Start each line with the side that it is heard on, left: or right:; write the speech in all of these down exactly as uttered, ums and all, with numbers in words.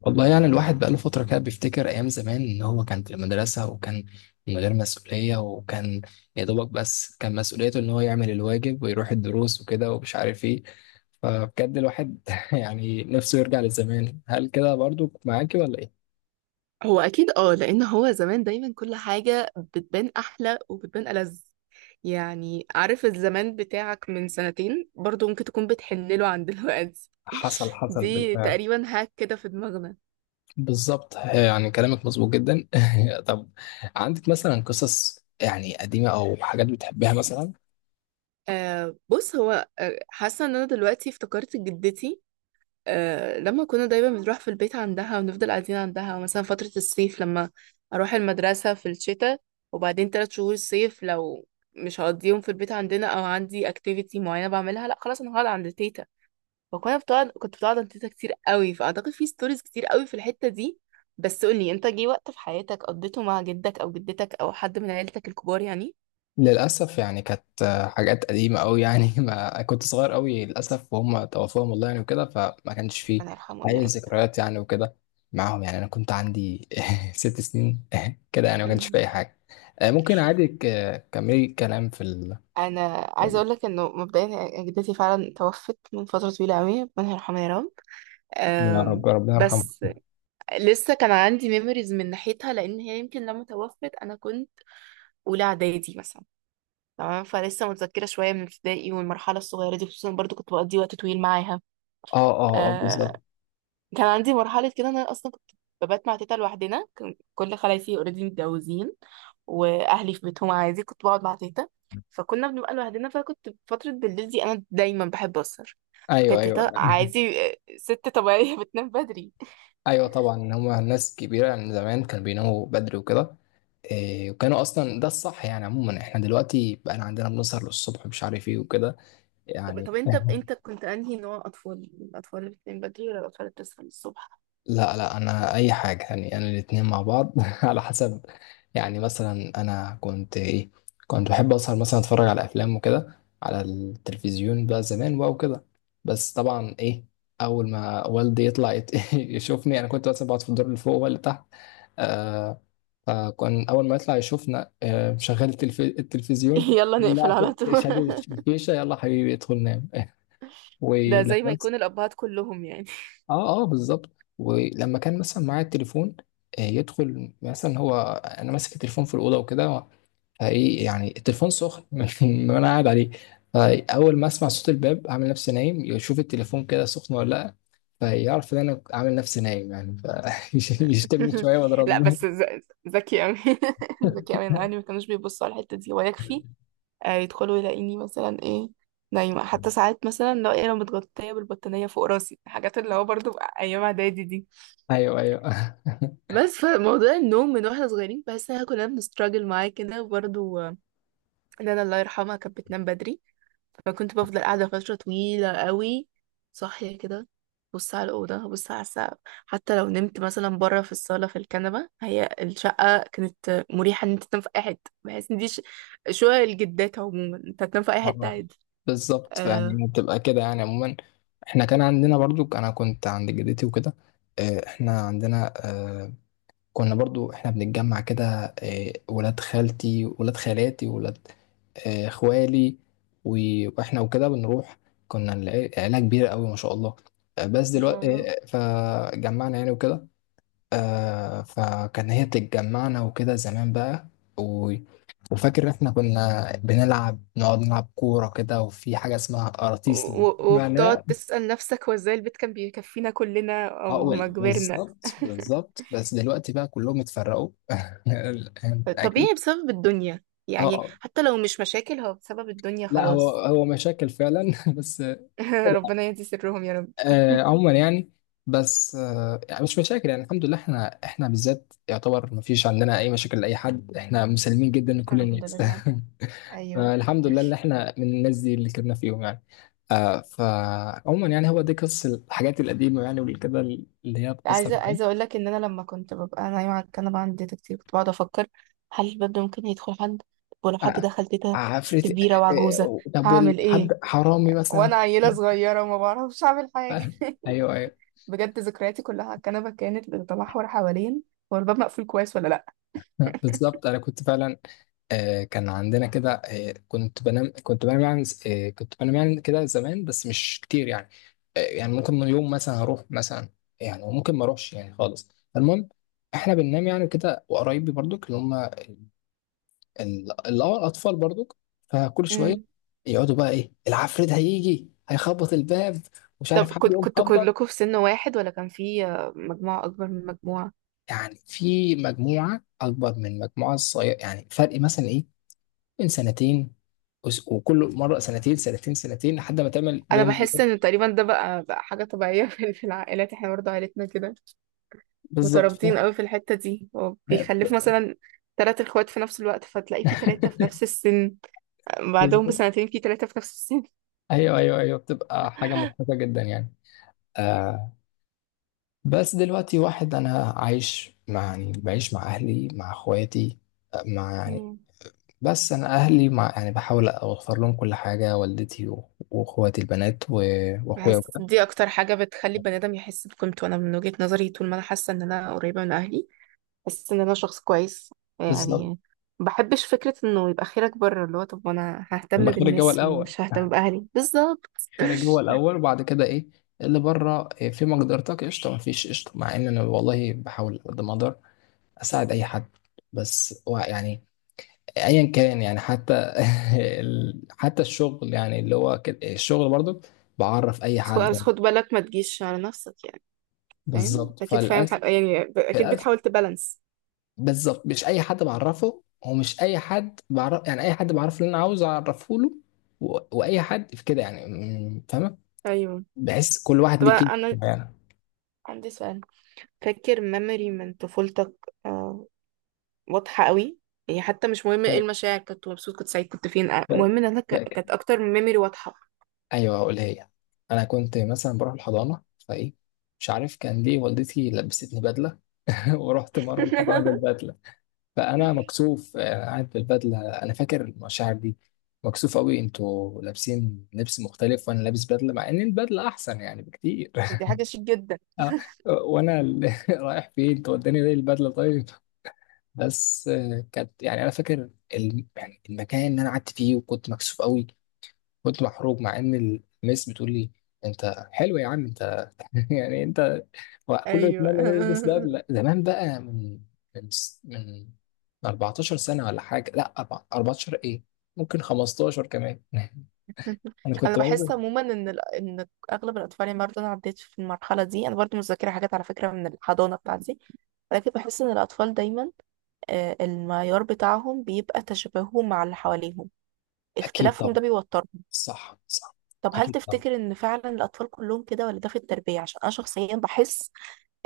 left: والله يعني الواحد بقاله فترة كده بيفتكر أيام زمان إن هو كان في المدرسة وكان من غير مسؤولية، وكان يا دوبك بس كان مسؤوليته إن هو يعمل الواجب ويروح الدروس وكده ومش عارف إيه. فبجد الواحد يعني نفسه يرجع للزمان. هل كده برضو معاكي ولا إيه؟
right: هو اكيد، اه لان هو زمان دايما كل حاجه بتبان احلى وبتبان ألذ. يعني عارف، الزمان بتاعك من سنتين برضو ممكن تكون بتحنله عن دلوقتي.
left: حصل حصل
right: دي
left: بالفعل.
right: تقريبا هاك كده في دماغنا.
left: بالظبط، يعني كلامك مظبوط جدا. طب، عندك مثلا قصص يعني قديمة أو حاجات بتحبها مثلا؟
right: آه، بص، هو آه، حاسه ان انا دلوقتي افتكرت جدتي. آه، لما كنا دايما بنروح في البيت عندها ونفضل قاعدين عندها مثلا فترة الصيف، لما أروح المدرسة في الشتاء وبعدين تلات شهور صيف. لو مش هقضيهم في البيت عندنا أو عندي activity معينة بعملها، لأ خلاص أنا هقعد عند تيتا. فكنا بتقعد كنت بتقعد عند تيتا كتير قوي، فأعتقد في ستوريز كتير قوي في الحتة دي. بس قولي، أنت جه وقت في حياتك قضيته مع جدك أو جدتك أو حد من عيلتك الكبار يعني؟
left: للأسف يعني كانت آه، حاجات قديمة أوي، يعني ما كنت صغير أوي للأسف، وهم توفوهم الله يعني وكده، فما كانش فيه
right: ربنا يرحمهم يا
left: أي
right: رب.
left: ذكريات يعني وكده معاهم. يعني أنا كنت عندي ست سنين كده، يعني ما كانش فيه
right: مم.
left: أي حاجة. آه، ممكن عادي، ك- كملي كلام في ال...
right: انا عايزه اقول لك انه مبدئيا جدتي فعلا توفت من فتره طويله قوي، ربنا يرحمها يا رب.
left: يا رب،
right: أم،
left: ربنا يرحمه.
right: بس لسه كان عندي ميموريز من ناحيتها، لان هي يمكن لما توفت انا كنت اولى اعدادي مثلا. تمام، فلسه متذكره شويه من ابتدائي والمرحله الصغيره دي، خصوصا برضو كنت بقضي وقت طويل معاها.
left: اه اه اه،
right: آه،
left: بالظبط.
right: كان عندي مرحلة كده إن أنا أصلا كنت ببات مع تيتا لوحدنا. كان كل خلايفي اوريدي متجوزين، وأهلي في بيتهم عادي كنت بقعد مع تيتا. فكنا بنبقى لوحدنا، فكنت فترة بالليل دي أنا دايما بحب أسهر.
left: ايوه
right: فكانت
left: ايوه
right: تيتا عادي آه، ست طبيعية بتنام بدري.
left: ايوه، طبعا هما ناس كبيره من زمان كانوا بيناموا بدري وكده. إيه، وكانوا اصلا ده الصح يعني. عموما احنا دلوقتي بقى عندنا بنسهر للصبح مش عارف ايه وكده
right: طب
left: يعني.
right: طب أنت أنت كنت أنهي نوع أطفال، الأطفال اللي بتنام بدري ولا الأطفال اللي بتصحى الصبح؟
left: لا لا، انا اي حاجه، يعني انا الاتنين مع بعض على حسب. يعني مثلا انا كنت ايه، كنت بحب اسهر مثلا، اتفرج على افلام وكده على التلفزيون بقى زمان بقى وكده. بس طبعا ايه، اول ما والدي يطلع يت- يشوفني، انا كنت مثلا بقعد في الدور اللي فوق ولا تحت. آه فكان اول ما يطلع يشوفنا آه شغال التلف... التلفزيون.
right: يلا نقفل
left: لا،
right: على طول.
left: شادد الفيشه. يلا حبيبي، ادخل نام.
right: ده زي ما
left: ولما
right: يكون الأبهات كلهم يعني.
left: اه اه، بالظبط. ولما كان مثلا معايا التليفون، آه، يدخل مثلا هو، انا ماسك التليفون في الاوضه وكده، فايه يعني التليفون سخن من وانا قاعد عليه. فاول ما اسمع صوت الباب اعمل نفسي نايم، يشوف التليفون كده سخن ولا لا، فيعرف ان انا عامل نفسي نايم يعني، فيشتمني شويه
right: لا،
left: واضربني.
right: بس ذ- ذكي قوي. ذكي قوي، انا اهلي ما كانوش بيبصوا على الحته دي ويكفي. آه، يدخلوا يلاقيني مثلا ايه، نايمه. حتى ساعات مثلا لو ايه، لو متغطيه بالبطانيه فوق راسي، الحاجات اللي هو برضو ايام اعدادي دي.
left: ايوه ايوه
right: بس فموضوع النوم، من واحنا صغيرين بحس ان احنا كلنا بنستراجل معاه كده، وبرضو آه، ان انا الله يرحمها كانت بتنام بدري. فكنت بفضل قاعدة فترة طويلة قوي، صاحية كده، بص على الأوضة بص على السقف. حتى لو نمت مثلا بره في الصالة في الكنبة، هي الشقة كانت مريحة إن أنت تنام في أي حتة. بحس إن دي ش- شقق الجدات. عموما أنت هتنام في أي حتة
left: اه
right: عادي.
left: بالظبط.
right: آه،
left: فيعني بتبقى كده يعني عموما. احنا كان عندنا برضو، انا كنت عند جدتي وكده. آه، احنا عندنا، آه، كنا برضو احنا بنتجمع كده، آه، ولاد خالتي، ولاد خالاتي، ولاد آه، اخوالي، و- واحنا وكده بنروح. كنا الع- عيلة كبيرة قوي ما شاء الله. آه، بس
right: ما شاء
left: دلوقتي
right: الله.
left: آه، آه، فجمعنا يعني وكده. آه، فكان هي بتتجمعنا وكده زمان بقى. و- وفاكر احنا كنا بنلعب، نقعد نلعب كورة كده، وفي حاجة اسمها
right: و-
left: قراطيس لما
right: و- وبتقعد
left: معناها.
right: تسأل نفسك، هو ازاي البيت كان بيكفينا كلنا
left: اه
right: أو
left: وال-
right: ما كبرنا؟
left: بالظبط بالظبط. بس دلوقتي بقى كلهم اتفرقوا أنت اكيد.
right: طبيعي بسبب الدنيا
left: اه
right: يعني،
left: آه.
right: حتى لو مش مشاكل هو بسبب الدنيا
left: لا، هو
right: خلاص.
left: هو مشاكل فعلا بس.
right: ربنا يهدي سرهم يا رب.
left: آه عموما يعني، بس آه يعني مش مشاكل. يعني الحمد لله احنا، احنا بالذات يعتبر ما فيش عندنا اي مشاكل لاي حد، احنا مسلمين جدا لكل
right: الحمد
left: الناس.
right: لله. ايوه.
left: فالحمد لله اللي احنا من الناس دي اللي كنا فيهم يعني. آه فعموما يعني هو دي قصة الحاجات القديمة يعني، والكده اللي هي بتأثر
right: عايزه عايزه
left: معاك.
right: اقول لك ان انا لما كنت ببقى نايمه على الكنبه عندي تيتا كتير، كنت بقعد افكر، هل الباب ده ممكن يدخل حد؟ طب ولو حد
left: آه
right: دخل
left: آه،
right: تيتا ست
left: عفريت.
right: كبيره وعجوزه،
left: آه طب،
right: هعمل
left: والحد
right: ايه؟
left: حرامي مثلا؟
right: وانا عيله صغيره وما بعرفش اعمل حاجه.
left: آه ايوه ايوه
right: بجد ذكرياتي كلها على الكنبه كانت بتتمحور حوالين هو الباب مقفول كويس ولا لا.
left: بالظبط، انا كنت فعلا. آه، كان عندنا كده، آه، كنت بنام كنت بنام يعني، آه، كنت بنام يعني كده زمان، بس مش كتير يعني. آه، يعني ممكن من يوم مثلا هروح مثلا، يعني وممكن ما اروحش يعني خالص. المهم احنا بننام يعني كده، وقرايبي برضك اللي هم ال- ال- اللي هو الاطفال برضك. فكل شويه
right: امم
left: يقعدوا بقى ايه، العفريت هيجي هيخبط الباب، ومش عارف
right: طب
left: حد
right: كنت
left: يقوم
right: كنتوا
left: خبط.
right: كلكم في سن واحد، ولا كان في آه، مجموعه اكبر من مجموعه؟
left: يعني في مجموعه اكبر من مجموعه صغيره، يعني فرق مثلا إيه، من سنتين، وس- وكل مره سنتين سنتين سنتين لحد ما تعمل
right: انا
left: رينج
right: بحس
left: كده.
right: ان تقريبا ده بقى بقى حاجه طبيعيه في في العائلات. احنا برضه عائلتنا كده،
left: بالظبط،
right: مترابطين
left: فاهم.
right: قوي في الحتة دي. هو
left: لا،
right: بيخلف مثلا تلات اخوات في نفس الوقت، فتلاقي في تلاتة في نفس السن، بعدهم
left: بالظبط.
right: بسنتين في تلاتة في نفس السن.
left: ايوه ايوه ايوه، بتبقى حاجه مضحكه جدا يعني. آه بس دلوقتي واحد انا عايش مع يعني بعيش مع اهلي، مع اخواتي، آه، مع يعني.
right: مم.
left: بس انا اهلي، مع يعني بحاول اوفر لهم كل حاجه، والدتي و- واخواتي البنات و- واخويا
right: بحس
left: وكده.
right: دي اكتر حاجة بتخلي البني ادم يحس بقيمته. انا من وجهة نظري، طول ما انا حاسة ان انا قريبة من اهلي، بحس ان انا شخص كويس
left: بالظبط،
right: يعني. ما بحبش فكرة انه يبقى خيرك بره، اللي هو طب انا ههتم
left: الخير الجو
right: بالناس
left: الاول،
right: ومش ههتم باهلي، بالظبط.
left: خارج هو الاول، وبعد كده ايه اللي بره إيه، في مقدرتك قشطه، ما فيش قشطه، مع ان انا والله بحاول قد ما اقدر اساعد اي حد. بس هو يعني ايا كان يعني، حتى ال- حتى الشغل يعني، اللي هو كده الشغل برضو بعرف اي
right: بس خد
left: حد
right: بس
left: يعني.
right: خد بالك ما تجيش على نفسك يعني. فاهم،
left: بالظبط،
right: اكيد فاهم
left: فللاسف.
right: حاجة يعني، اكيد
left: للاسف،
right: بتحاول تبالانس.
left: بالظبط، مش اي حد بعرفه، ومش اي حد بعرف يعني، اي حد بعرف اللي انا عاوز اعرفه له، و... واي حد في كده يعني، م- فاهمه.
right: ايوه.
left: بحس كل واحد
right: طب
left: ليه
right: انا،
left: كده
right: أنا
left: يعني.
right: عندي سؤال. فاكر ميموري من طفولتك، آه، واضحة قوي؟ يعني حتى مش مهم
left: ف...
right: ايه المشاعر، كنت مبسوط كنت سعيد كنت فين، آه، المهم ان انا ك- كانت
left: ف...
right: اكتر من ميموري واضحة.
left: ايوه، هقولها هي. انا كنت مثلا بروح الحضانه فايه، مش عارف كان ليه والدتي لبستني بدله ورحت مره الحضانه بالبدله. فانا مكسوف، آه، قاعد بالبدله، انا فاكر المشاعر دي، مكسوف قوي، انتوا لابسين لبس مختلف وانا لابس بدله، مع ان البدله احسن يعني بكتير.
right: دي حاجة شيك جدا.
left: آه، وانا ال- رايح فين، توداني ليه البدله طيب. بس آه، كانت يعني، انا فاكر الم- يعني المكان اللي انا قعدت فيه، وكنت مكسوف قوي، كنت محروق، مع ان المس بتقول لي انت حلو يا عم. يعني انت، هو كله
right: ايوه.
left: يتمنى انه يلبس بدله زمان بقى، من من س- من اربعتاشر سنة سنه ولا حاجه، لا أربع- أربعة عشر ايه، ممكن خمسة عشر كمان. انا
right: انا
left: كنت
right: بحس
left: بنزل.
right: عموما ان ال- ان اغلب الاطفال يعني، برضه انا عديت في المرحلة دي انا برضه متذكرة حاجات على فكرة من الحضانة بتاعتي. لكن بحس ان الاطفال دايما آه، المعيار بتاعهم بيبقى تشابههم مع اللي حواليهم،
left: اكيد
right: اختلافهم
left: طبعا.
right: ده بيوترهم.
left: صح صح،
right: طب هل
left: اكيد طبعا.
right: تفتكر ان فعلا الاطفال كلهم كده، ولا ده في التربيه؟ عشان انا شخصيا بحس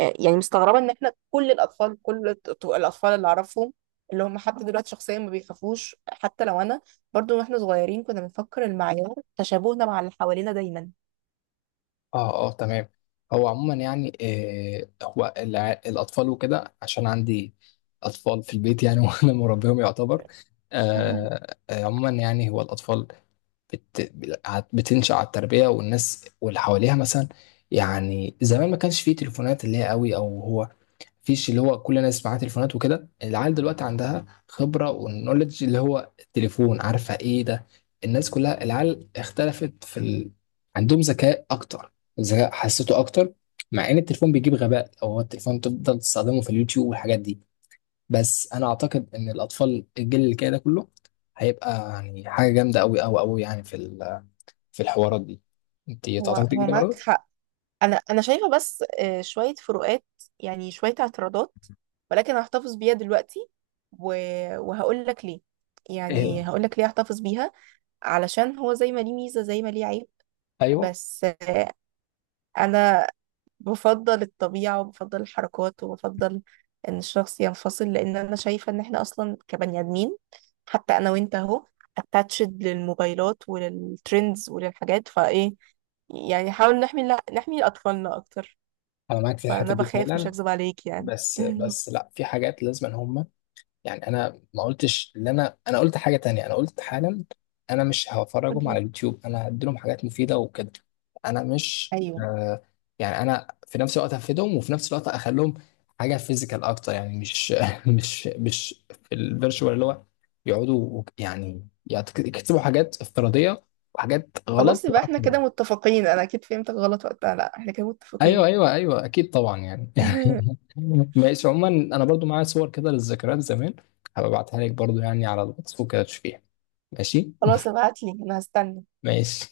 right: آه، يعني مستغربه ان احنا كل الاطفال كل الط- الاطفال اللي اعرفهم، اللي هم حتى دلوقتي شخصيا ما بيخافوش. حتى لو انا برضو واحنا صغيرين كنا بنفكر المعيار تشابهنا مع اللي حوالينا دايما.
left: اه اه، تمام. هو عموما يعني، آه هو الع- الاطفال وكده، عشان عندي اطفال في البيت يعني وانا مربيهم يعتبر. آه آه، عموما يعني هو الاطفال بت... بتنشأ على التربية والناس واللي حواليها مثلا. يعني زمان ما كانش فيه تليفونات اللي هي قوي، او هو فيش اللي هو كل الناس معاها تليفونات وكده. العيال دلوقتي عندها خبرة، والنولج اللي هو التليفون، عارفة ايه ده. الناس كلها، العيال اختلفت في ال... عندهم ذكاء اكتر، ذكاء حسيته اكتر، مع ان التليفون بيجيب غباء، او هو التليفون تفضل تستخدمه في اليوتيوب والحاجات دي. بس انا اعتقد ان الاطفال، الجيل اللي كده ده كله، هيبقى يعني حاجة جامدة قوي قوي قوي يعني في ال... في الحوارات دي. انت
right: هو
left: تعتقدي
right: هو
left: كده
right: معاك
left: برضه؟
right: حق. انا انا شايفه، بس آه، شويه فروقات يعني، شويه اعتراضات، ولكن هحتفظ بيها دلوقتي. و... وهقول لك ليه،
left: ايه
right: يعني هقول لك ليه احتفظ بيها، علشان هو زي ما ليه ميزه زي ما ليه عيب.
left: ايوه،
right: بس آه، انا بفضل الطبيعة وبفضل الحركات وبفضل ان الشخص ينفصل، لان انا شايفة ان احنا اصلا كبني ادمين، حتى انا وانت اهو اتاتشد للموبايلات وللترندز وللحاجات، فايه يعني، حاول نحمي لا نحمي اطفالنا اكتر.
left: انا معاك في
right: فانا
left: الحته دي
right: بخاف مش
left: فعلا.
right: هكذب عليك يعني.
left: بس بس لا، في حاجات لازم ان هم يعني. انا ما قلتش ان انا انا قلت حاجه تانية، انا قلت حالا انا مش هفرجهم على
right: قولي.
left: اليوتيوب، انا هديلهم حاجات مفيده وكده. انا مش
right: ايوه.
left: آه يعني، انا في نفس الوقت هفيدهم، وفي نفس الوقت اخليهم حاجه فيزيكال اكتر يعني، مش مش مش في الفيرتشوال اللي هو يقعدوا وك- يعني يكتبوا حاجات افتراضيه وحاجات غلط.
right: خلاص يبقى احنا كده متفقين، انا اكيد فهمتك غلط وقتها، لا احنا كده متفقين.
left: ايوه ايوه ايوه، اكيد طبعا يعني. ماشي. عموما انا برضو معايا صور كده للذكريات زمان، هبقى ابعتها لك برضو يعني على الواتس وكده تشوفيها. ماشي.
right: خلاص ابعتلي انا هستنى.
left: ماشي.